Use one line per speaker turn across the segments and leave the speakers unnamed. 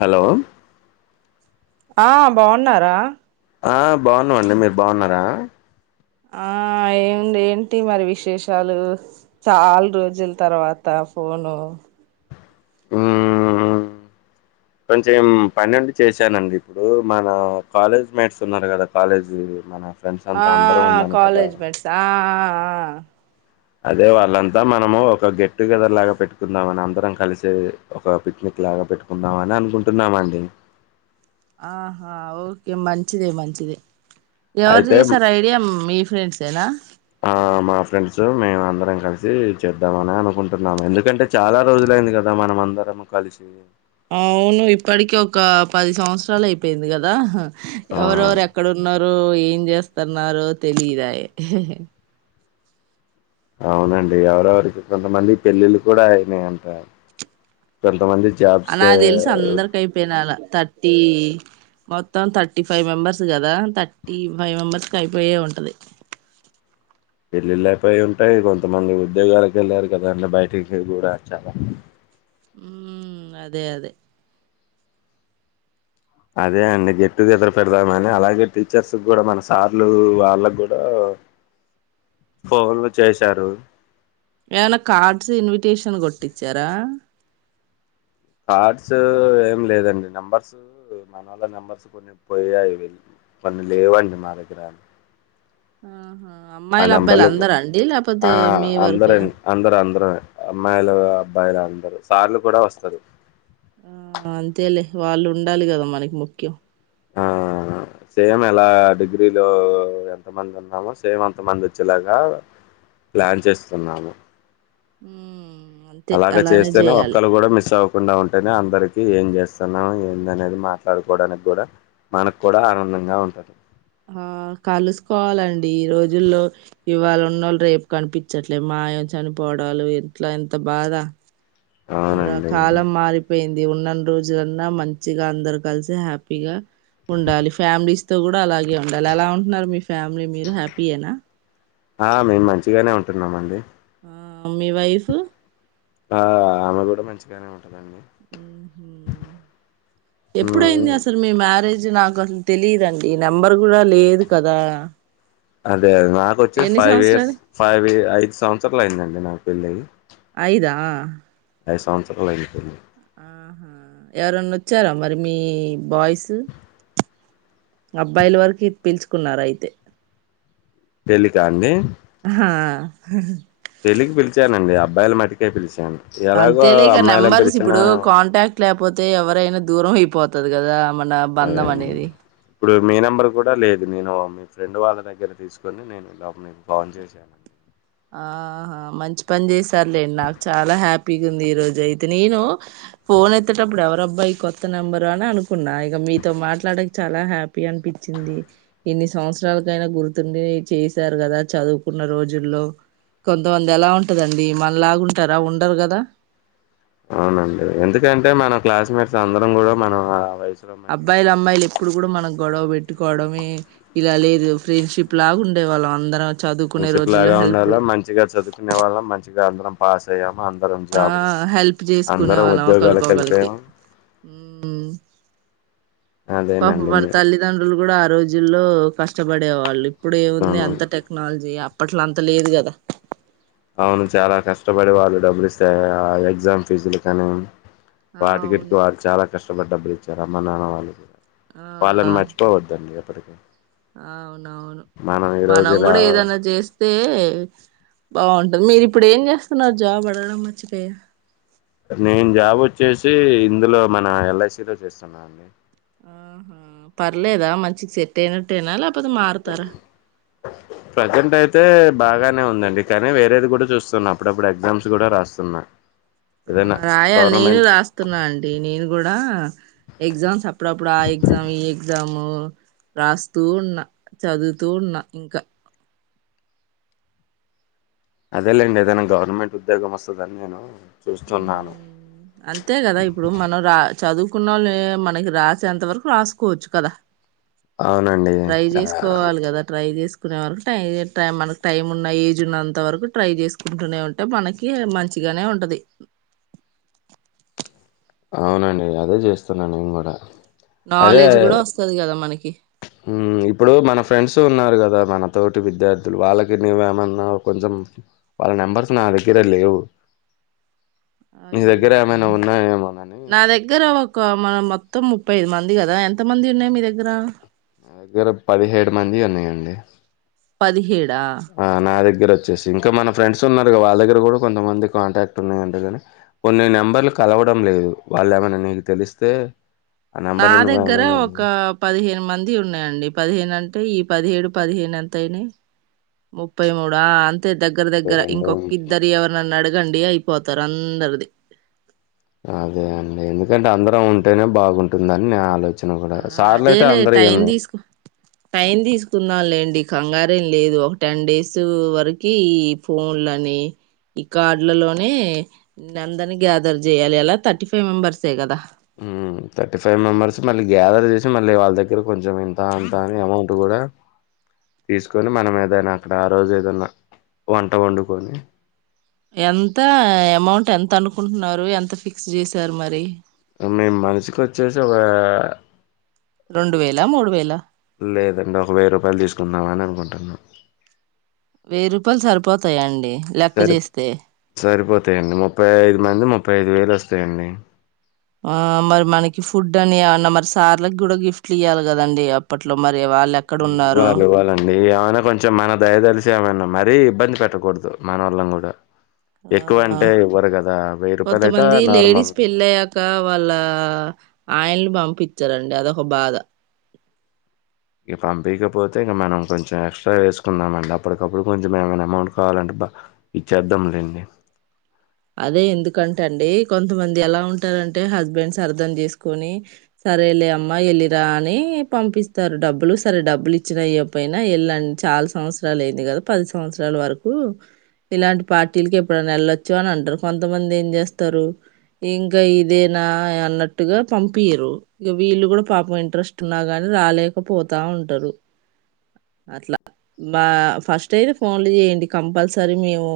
Hello
ఆ బాగున్నారా
ఆ బాగున్నామండి మీరు బాగున్నారా
ఆ ఏంది ఏంటి మరి విశేషాలు చాలా రోజుల తర్వాత ఫోను
మ్మ్ కొంచెం పనుండి చేశానండి ఇప్పుడు మన కాలేజ్ మేట్స్ ఉన్నారు కదా కాలేజీ మన ఫ్రెండ్స్
ఆ
అంతా అందరం ఉన్నాము కదా
కాలేజ్ బెట్సా ఆ ఆ
అదే వాళ్ళంతా మనము ఒక గెట్టుగెదర్ లాగా పెట్టుకుందాం అని అందరం కలిసి ఒక పిక్నిక్ లాగా పెట్టుకుందామ అని అనుకుంటున్నామండి.
ఆహా ఓకే మంచిదే మంచిదే ఎవరు
అయితే
చేసారు ఐడియా మీ ఫ్రెండ్సేనా
ఆ మా ఫ్రెండ్స్ మేము అందరం కలిసి చేద్దామ అని అనుకుంటున్నాము ఎందుకంటే చాలా రోజులైంది కదా మనం అందరం కలిసి
అవును ఇప్పటకె ఒక పది సంవత్సరాలు అయిపోయింది కదా
ఆ
ఎవరెవరు ఎక్కడ ఉన్నారు ఏం చేస్త వస్తన్నారు తెలిదాయే
అవునండి ఎవరెవరికి కొంతమంది పెళ్ళిళ్ళలు కూడా అయినాయి అంటారు కొంతమంది జాబ్స్ కి
నాకి తెలిసి అందర కైపోయినాల తట్ థర్టీ మొత్తం థర్టీ ఫైవ్ మెంబర్స్ కదా థర్టీ ఫైవ్ మెంబర్స్కి అయిపోయే ఉంటది
పెళ్ళిళ్ళపోయి ఉంటాయి కొంతమంది ఉద్యోగాలకి వెళ్ళారు కదా అంటే బయటికి కూడా చాలా
హ్మ్ అదే అదే
అదే అండి గెట్ టుగెదర్ పెడదామని అలాగే టీచర్స్ కూడా మన సార్లు వాళ్ళకు కూడా ఫోన్లు చేసారు
ఏమైనా కార్డ్స్ ఇన్విటేషన్ కొట్టిచ్చారా
కార్డ్స్ ఏం లేదండి నెంబర్స్ మన వాల్ల నెంబర్స్ కొన్ని పోయాయి కొన్ని లేవండి మా దగ్గర
హ్మ హు
ఆ నెంబర్లు ఆ
మీ వరకే ఆ
అందరండి అందరు అందరం అమ్మాయిలు అబ్బాయిలు అందరూ సార్లు కూడా వస్తారు
ఆ అంతేలే వాళ్ళు ఉండాలి కదా మనకి ముఖ్యం
ఆ సేమ్ ఎలా డిగ్రీలో ఎంతమంది ఉన్నామో సేమ్ అంత మంది వచ్చేలాగా ప్లాన్ చేస్తున్నాము.
మ్మ్ అంతే
అలాగ
అలానే
చేస్తేనే
చేయాలి
ఒక్కళ్లు కూడా మిస్ అవ కుండా ఉంటేనే అందరికి ఏం చేస్తున్నాం ఏంద అనేది మాట్లాడుకోవడానికి కూడా మనకు కూడా ఆనందంగా ఉంటది
ఆ కలుసుకోవాలండి, ఈ రోజుల్లో ఇవాళ ఉన్న వాళ్ళు రేపు కనిపించట్లేదు మాయం చనిపోడాలు ఇట్లా ఎంత బాధ అ
అవునండి
కాలం మారిపోయింది ఇది ఉన్నన్నా రోజులన్నా మంచిగా అందరు కలిసి హ్యాపీగా ఉండాలి, ఫ్యామిలీస్ తో కూడా అలాగే ఉండాలి, ఎలా ఉంటున్నారు మీ ఫ్యామిలీ మీరు హ్యాపీయనా
ఆ మేము మంచిగానే ఉంటున్నామ అండి
ఆ మీ వైఫ్
ఆ ఆమె కూడా మంచిగానే ఉంటదండి మ్మ్
ఎప్పుడయింది అసలు మీ మ్యారేజ్ నాకు అసలు తెలిదుండి నెంబర్ కూడా లేదు కదా
అ అ నాక వచ్చి
ఎన్ని
ఫైవ్ ఇయర్స్
సంవత్సరాలు
ఫైవ్ ఇ అఐ సంవత్సరాలు అయిందండి నాకు పెళ్ళి అయి
అయిదా
ఐదు సంవత్సరలు అయ్యింది పెళ్లి
ఆహా ఎవరన్నా వచ్చారా మరి మీ బాయ్స్ అబ్బాయిల వరకు పిలుచుకున్నార అయితే
పెళ్లికా అండి
హా
పెళ్ళికి పిలిచానండి అబ్బాయిల మటికే పిలిచాను ఎలాగో
అంతే లేక
అమ్మాయిలను
నెంబర్స్
పిలిచినా
ఇప్పుడు కాంటాక్ట్ లేకపోతే ఎవరై దూరం అయిపోతుది కదా మన
అదే
బంధం
అండి
అనేది
ఇప్పుడు మీ నెంబర్ కూడా లేదు నేను మీ ఫ్రెండ్ వాళ్ళ దగ్గర తీసుకొని నేను లోప మీకు ఫోన్ చేశానండి
ఆహా మంచి పని చేసారులేం నాకు చాలా హ్యాపీగా ఉంది ఈ రోజు అయితే నేను ఫోన్ ఎతేేటప్పుడు ఎవర అబ్బాయి కొత్త నెంబరు అని అనుకున్నా, ఇక మీతో మాట్లాడక చాలా హ్యాపీ అనిపించింది, ఇన్ని సంవత్సరాలకైనా గుర్తుండి చేసారు కదా చదువుకున్న రోజుల్లో కొంతమంది ఎలా ఉంటదండి మన లాగుంటారా ఉండరు కదా
అవునండి ఎందుకంటే మన క్లాస్మేట్స్ అందరం కూడా మనం వయసులో మంచిగా
అబ్బాయిలు అమ్మాయిలు ఎప్పుడు కూడా మనం గొడవ పెట్టుకోవడమే ఇలా లే చదువుకునే
ప్రిన్సిపుల్
రోజుల్లో
లాగా
హెల్ప్
ఉంలో మంచిగా చదువుకునే వాళ్ళం మంచిగా అందరం పాస్ ఆయమ అ
ఆ హెల్ప్ చేసుకునే వాళ్ళం
ఉద్యోగాలకు
ఒకలోకలికి
వెళ్ళిపోయాము
మ్ పప
అదేనండి
మన
మీరు
తల్లిదండ్రులు కూడా ఆ రోజుల్లో కష్టపడే వాళ్ళు ఇప్పుడు ఏముంది
అవును
అంత టెక్నాలజీ యాప్ అప్పట్లో అంత లేదు కదా
అవును చాలా కష్టపడి వాళ్ళు డబ్బులు ఇస్తా ఆ ఎగ్జామ్ ఫీజులు కానీ
ఆ
వాటికిడికి
అవును
వాళ్ళు చాలా కష్టపడ్డ జరా మనన వాళ్ళు కూడా
ఆ
పాలన మర్చిపోవద్దండి ఎప్పటికీ
అవునవును
ఈరోజు
మనం
ఇలా
కూడా ఏదనా చేస్తేయే బాగుంటుంది మీరు ఇప్పుడు ఏం చేస్తున్నారు జాబ్ అడగడం మర్చిపోయా
నేను జాబ్ వచ్చేసి ఇందులో మన ఎల్ఐసిలో చేస్తున్నాను
ఆహా పర్లేదా మంచికి సెట్ అయినట్టయేనా లే
ప్రజెంట్ అయితే బాగానే ఉందండి కానీ వేరేది కూడా చూస్తున్నా అప్పుడప్పుడు ఎగ్జామ్స్ కూడా రాస్తున్నా ఏదైనా
ఆ రాయాలి నేను
గవర్నమెంట్
రాస్తున్నా అండి నేను కూడా ఎగ్జామ్స్ అప్పుడప్పుడు ఆ ఎగ్జామ్ ఈ ఎగ్జామ్ రాస్తూ ఉన్న చదువుతూ ఉన్న ఇంకా
అదేలేండి ఏదైనా గవర్నమెంట్ ఉద్యోగం వస్తుందని నేను చూస్తున్నాను
అంతే కదా ఇప్పుడు మనం రా చదువు చదువుకునేల్లే వాళ్ళని మనకి రాసేంత వరకు రాసుకోవచ్చు కదా
అవునండి
ట్రై చేసుకోవాలి కదా ట్రై చేసుకో చదువుకునే వరకు టై టై మనకు టైం ఉన్న ఏజ్ ఉన్నంత వరకు ట్రై చేసుకుంటూనే ఉంటే మనకి మంచిగానే ఉంటాది
అవునండి అదే చేస్తున్నా నేను కూడా అదే
నాలెడ్జ్ కూడా వస్తాది కదా మనకి
ఇప్పుడు మన ఫ్రెండ్స్ ఉన్నారు కదా మనతోటి విద్యార్థులు వాళ్ళకి నువ్వేమన్నా కొంచెం వాళ్ళ నెంబర్స్ నా దగ్గర లేవు నీ దగ్గర
అయ్యో
ఏమైనా ఉన్నాయేమోనని
నా దగ్గర మన మొత్తం ముప్పై ఐదు మంది కదా ఎంత మంది ఉన్నాయి మీ దగ్గర
దగ్గర పదిహేడు మంది ఉన్నాయండి
పదిహేడు
ఆ నాదే దగ్గర వచ్చేసి ఇంకా మన ఫ్రెండ్స్ ఉన్నారుగా వాళ్ళ దగ్గర కూడా కొంతమంది కాంటాక్ట్ ఉన్నాయింటేగాని కొన్ని నెంబర్లు కలవడం లేదు వాళ్ళు ఏమైన్నా నీకు తెలిస్తే ఆ
నా
నెంబర్లు
దగ్గర
నువ్వేమన్నా
ఒక పదిహేను మంది ఉన్నాయండి. పదిహేను అంటే ఈ పదిహేడు పదిహేను ఎంతయినా ముప్పై మూడు అంత దగ్గర దగ్గర
రెండు
ఇంకొక్కిద్దరి ఎవరనా నడి అగండి అయిపోతారు అందరిది
అదే అండి ఎందుకంటే అందరం ఉంటేనే బాగుంటుందని. నేను ఆలోచ
ఆ అదేలే టైం తీసుకు టైం తీసుకున్నా లేండి కంగారు సరేం లేదు ఒక టెన్ డేస్ వరకు ఈ ఫోన్లని ఈ కార్డులలోనే న అందరినీ గ్యాదర్ చేయాలి. అలా థర్టీ ఫైవ్ మెంబర్సే కదా.
థర్టీ ఫైవ్ మెంబర్స్ మళ్ళీ గ్యాదర్ చేసి మళ్ళీ వాళ్ళ దగ్గర కొంచెం ఎంత అంతా అని అమౌంట్ కూడా తీసుకొని. మనం ఏదైనా అక్కడ ఆ రోజు ఏదన్నా వంట వండుకొని.
ఎంత అమౌంట్ ఎంత? తనుకుంటున్నారు ఎంత ఫిక్స్ చేశారు మరి.
మేము మనిషకిచ్చేసి ఒక
రెండు వేలా మూడు వేలా
లేదండి ఒక వెయ్యి రూపాయలు తీసుకుందాం అని కుంటున్నా
వెయ్యి రూపాయలు సరిపోతాయా అండి లెక్క
సరి
చేస్తే
సరిపోతాయండి ముప్పై ఐదు మంది ముప్పై ముప్పై ఐదు వేలు వస్తాయండి.
ఆ మరి మనకి ఫుడ్ అని ఏమన్నా మరి సార్లకి కూడా గిఫ్ట్లు ఇయ్వాలి కదండి అప్పట్లో మరి. వాళ్ళు ఎక్కడున్నారో
ఇవ్వాల ఇవ్వాలండి కొంచెం మన దయ తెలిసి ఏమైన్నా మరీ ఇబ్బంది పెట్టకూడదు మన వల్లం కూడా ఎక్కువ
ఆ
అంటే ఇవ్వరు కదా వెయ్యి రూపాయలు అయితే
కొంతమంది లేడీస్
నార్మల్
పెళ్ళ అయ్యాక వాళ్ళ ఆయనలు పంపించ ఇచ్చారంండి అదొక బాధ
ఇక పంపకపోతే ఇక మనం కొంచెం ఎక్స్ట్రా వేసుకుందామ అండి. అప్పటికప్పుడు కొంచెం ఏమైనా అమౌంట్ కావాలంటే బ ఇచ్చేద్దాంలేండి.
అదే ఎందుకంట అండి కొంతమంది ఎలా ఉంటారంటే హస్బెండ్స్ అర్థం చేసుకొని సరేలే అమ్మా వెళ్ళిరా అని పంపిస్తారు డబ్బులు సరే డబ్బులు ఇచ్చిన అయపోయినా వెళ్ళండి చాలా సంవత్సరాలు అయింది. కదా పది సంవత్సరాల వరకు ఇలాంటి పార్టీలకి ఎప్పుడైనా వెళ్లొచ్చు. అని అంటారు కొంతమంది ఏం చేస్తారు ఇంకా ఇదేనా అన్నట్టుగా పంపయరు ఇక వీళ్ళు కూడా పాపం ఇంట్రెస్ట్ ఉన్నా కాని రాలేకపోతా ఉంటారు. అట్లా ఫస్ట్ అయితే ఫోన్లు చేయండి కంపల్సరీ మేము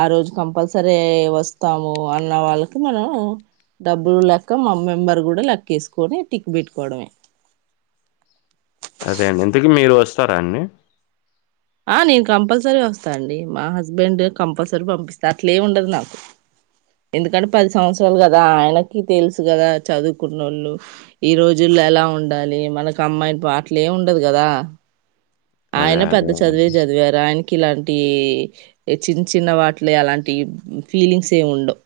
ఆ రోజు కంపల్సర. సరే వస్తాము అన్న వాళ్ళకి మనం డబ్బులు లెక్క మా మెంబర్ కూడా లెక్కేసుకొని టిక్ పెట్టుకోవడమే
అదే అండి ఎందుకు మీరు వస్తారా అన్నీ
ఆ నేను కంపల్సరీ వస్తా అండి మా హస్బెండ్ కంపల్సరీ పంపిస్తా అట్లే ఉండదు నాకు ఎందుకంటే పది సంవత్సరాలు కదా ఆయనకి తెలుసు కదా చదువుకున్నోళ్ళు ఈ రోజుల్లో ఎలా ఉండాలి మనకు అమ్మాయిని అట్లే ఉండదు కదా
అదే
ఆయన పెద్ద
అదే
చదివే చదివారు ఆయనకి ఇలాంటి చిన్న చిన్న వాటిలు అలాంటి ఫీలింగ్స్ ఏం ఉండవు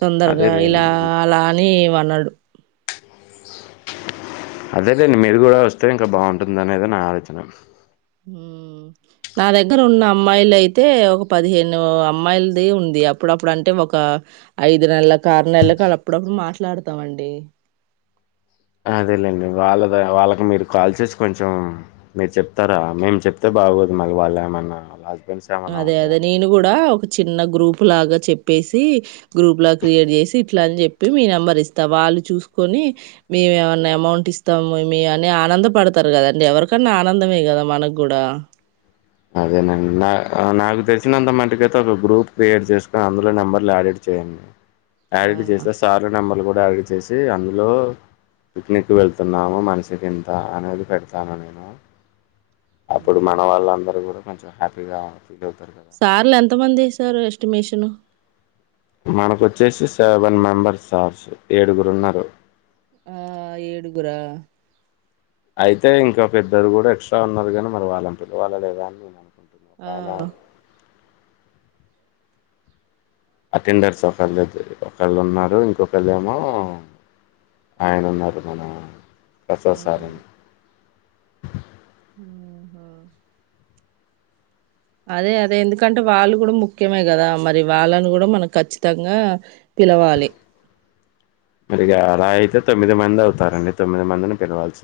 తొందరగా ఇలా
అదేలేండి
అలా అని వనడు
అదేలెండి మీరు కూడా వస్తే ఇంకా బాగుంటుందనేది నా ఆలోచన
మ్ నా దగ్గర ఉన్న అమ్మాయిలు అయితే ఒక పదిహేను అమ్మాయిలది ఉంది అప్పుడప్పుడు అంటే ఒక ఐదు నెలలకు ఆరు నెలలకు అప్పుడప్పుడు మాట్లాడుతాంమండి
అదేలేండి వాళ్ళద వాళ్ళకి మీరు కాల్ చేసి కొంచెం మీరు చెప్తారా మేము చెప్తే బాగోదు మళ్ళీ వాళ్ళు ఏమన్నా వాళ్
అదే అదే నేను కూడా ఒక చిన్న గ్రూప్ లాగా చెప్పేసి గ్రూప్ లా క్రియేట్ చేసి ఇట్లా అని చెప్పి మీ నెంబర్ ఇస్తా వాళ్ళు చూసుకొని మేమేమన్నా అమౌంట్ ఇస్తాము అని ఆనంద పడతారు కదండి ఎవరికన్నా ఆనందమే కదా మనకు కూడా
అదేనండి నా నాకు తెలిసినంత మటుకైతే ఒక గ్రూప్ క్రియేట్ చేసుకొని అందులో నెంబర్లు యాడిట్ చేయండి
ఆ
యాడిట్ చేస్తే సార్ నెంబర్లు కూడా డాడి చేసి అందులో పిక్నిక్ వెళ్తున్నాము మనిషికి ఇంత అనేది పెడతాను నేను అప్పుడు
హ్మ్.
మన వాళ్ళందరు కూడా కొంచెం హ్యాపీగా ఫీల్ అవుతారు కదా
సార్లు ఎంత మంది సారు ఎస్టిమేషను
మనకొచ్చేసి సెవెన్ మెంబర్ సార్స్ ఏడుగురున్నారు
ఆ ఏడుగురా
అయితే ఇంకా పెద్దరు కూడా ఎక్స్ట్రా ఉన్నారు కాగానీ మరి వాళ్ళం పిలవాళ్ళ గదా
ఆ
అటెండర్స్ ఒకళ్దు ఒకళ్ళు ఉన్నారు ఇంకొకళ ఏమో ఆయన ఉన్నారు మన
ఆ
ప్రసాద్ సారండి
ఆహా అదే అదే ఎందుకంటే వాళ్ళు కూడా ముఖ్యమే కదా మరి వాళ్ళను కూడా మనం ఖచ్చితంగా పిలవాలి
మరి అలా అయితే తొమ్మిది మంది అవుతారండి తొమ్మిది మందిని పిలవాల్సి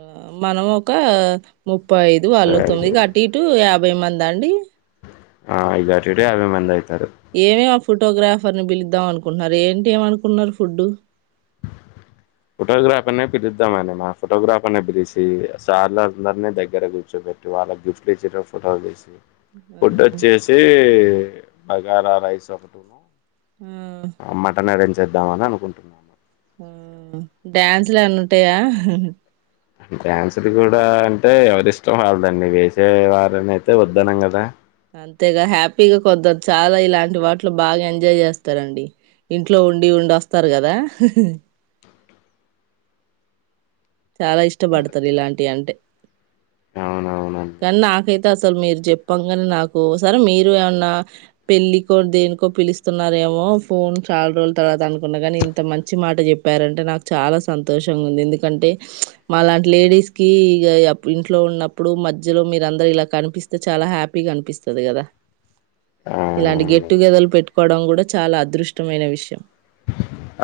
ఆ మనం ఒక ము ముప్పై ఐదు వాళ్ళు తొమ్మిది కి అటు ఇటు యాభై మంది ఎంద అండి
ఆ ఇటు అటిటుగా యాభై మంది అయి
ఏవే ఫోటోగ్రాఫర్ ని పిలుద్దాం అనుకున్నారు ఏంటి ఏమ అనుకున్నారు ఫుడ్
ఫోటోగ్రాఫర్నే పిలుద్దామని మా ఫొటోగ్రాఫర్ ని పిలిచి సార్ల అందరినీ దగ్గర కూర్చోపెట్టి వాళ్ళకి గిఫ్ట్లు ఇచ్చేట ఫోటోలు తీసి ఫుడ్ వొచ్చేసి బగారా రైస్ ఒకట్ ఆ మటన్ అరంజ్ చేద్దామ అని అనుకుంటున్నాము
డ్యాన్స్లు ఏమైనా ఉంటాయా
డ్యాన్సులు కూడా అంటే ఎవరిష్టం వాళ్ళదండి వేసే వారని అయితే వద్దనం కదా
అంతేగా హ్యాపీగా కొద్దదు చాలా ఇలాంటి వాటిలు బాగా ఎంజాయ్ చేస్తారండి ఇంట్లో ఉండి ఉండి వస్తారు కదా హుహు చాలా ఇష్టపడతారు ఇలాంటివి అంటే
అవునవునండి
అతే అసలు మీరు చెప్పంగాని నాకు సరే మీరు ఏమన్నా పెళ్ళకో దేనికో పిలుస్తున్నార ఏమో ఫోన్ చాలా రోజుల తర్వాత అనుకున్న కాని ఇంత మంచి మాట చెప్పారంటే నాకు చాలా సంతోషంగా ఉంది ఎందుకంటే మాలాంటి లేడీస్ కి ఇక ఇంట్లో ఉన్నప్పుడు మధ్యలో మీరందరు ఇలా కనిపిస్తే చాలా హ్యాపీగా కనిపిస్తది కదా
ఆ
ఇలాంటి గెట్ టుగెదర్లు పెట్టుకోవడం కూడా చాలా అదృష్టమైన విషయం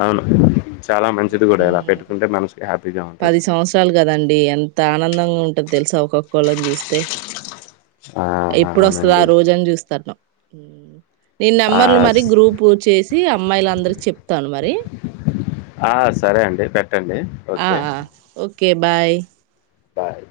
అవును చాలా మంచిది కూడా ఇలా పెట్టుకుంటే మనసు హ్యాపీగా ఉంది
పది సంవత్సరాలు కదం డి ఎంత ఆనందంగా ఉంటుది తెలుసా ఒకక్కొక్కళ్ళని చూస్తే
ఆ
ఎప్పుడొస్తద ఆ
అవునండి
రోజని చూస్తాన్నా ఏ నేను
ఆ
నెంబర్లు మరి గ్రూపు చేసి అమ్మాయిలుందరికి చెప్తాను మరి
ఆ! సరే అండి. పెట్టండి. ఓకే.
Okay bye
bye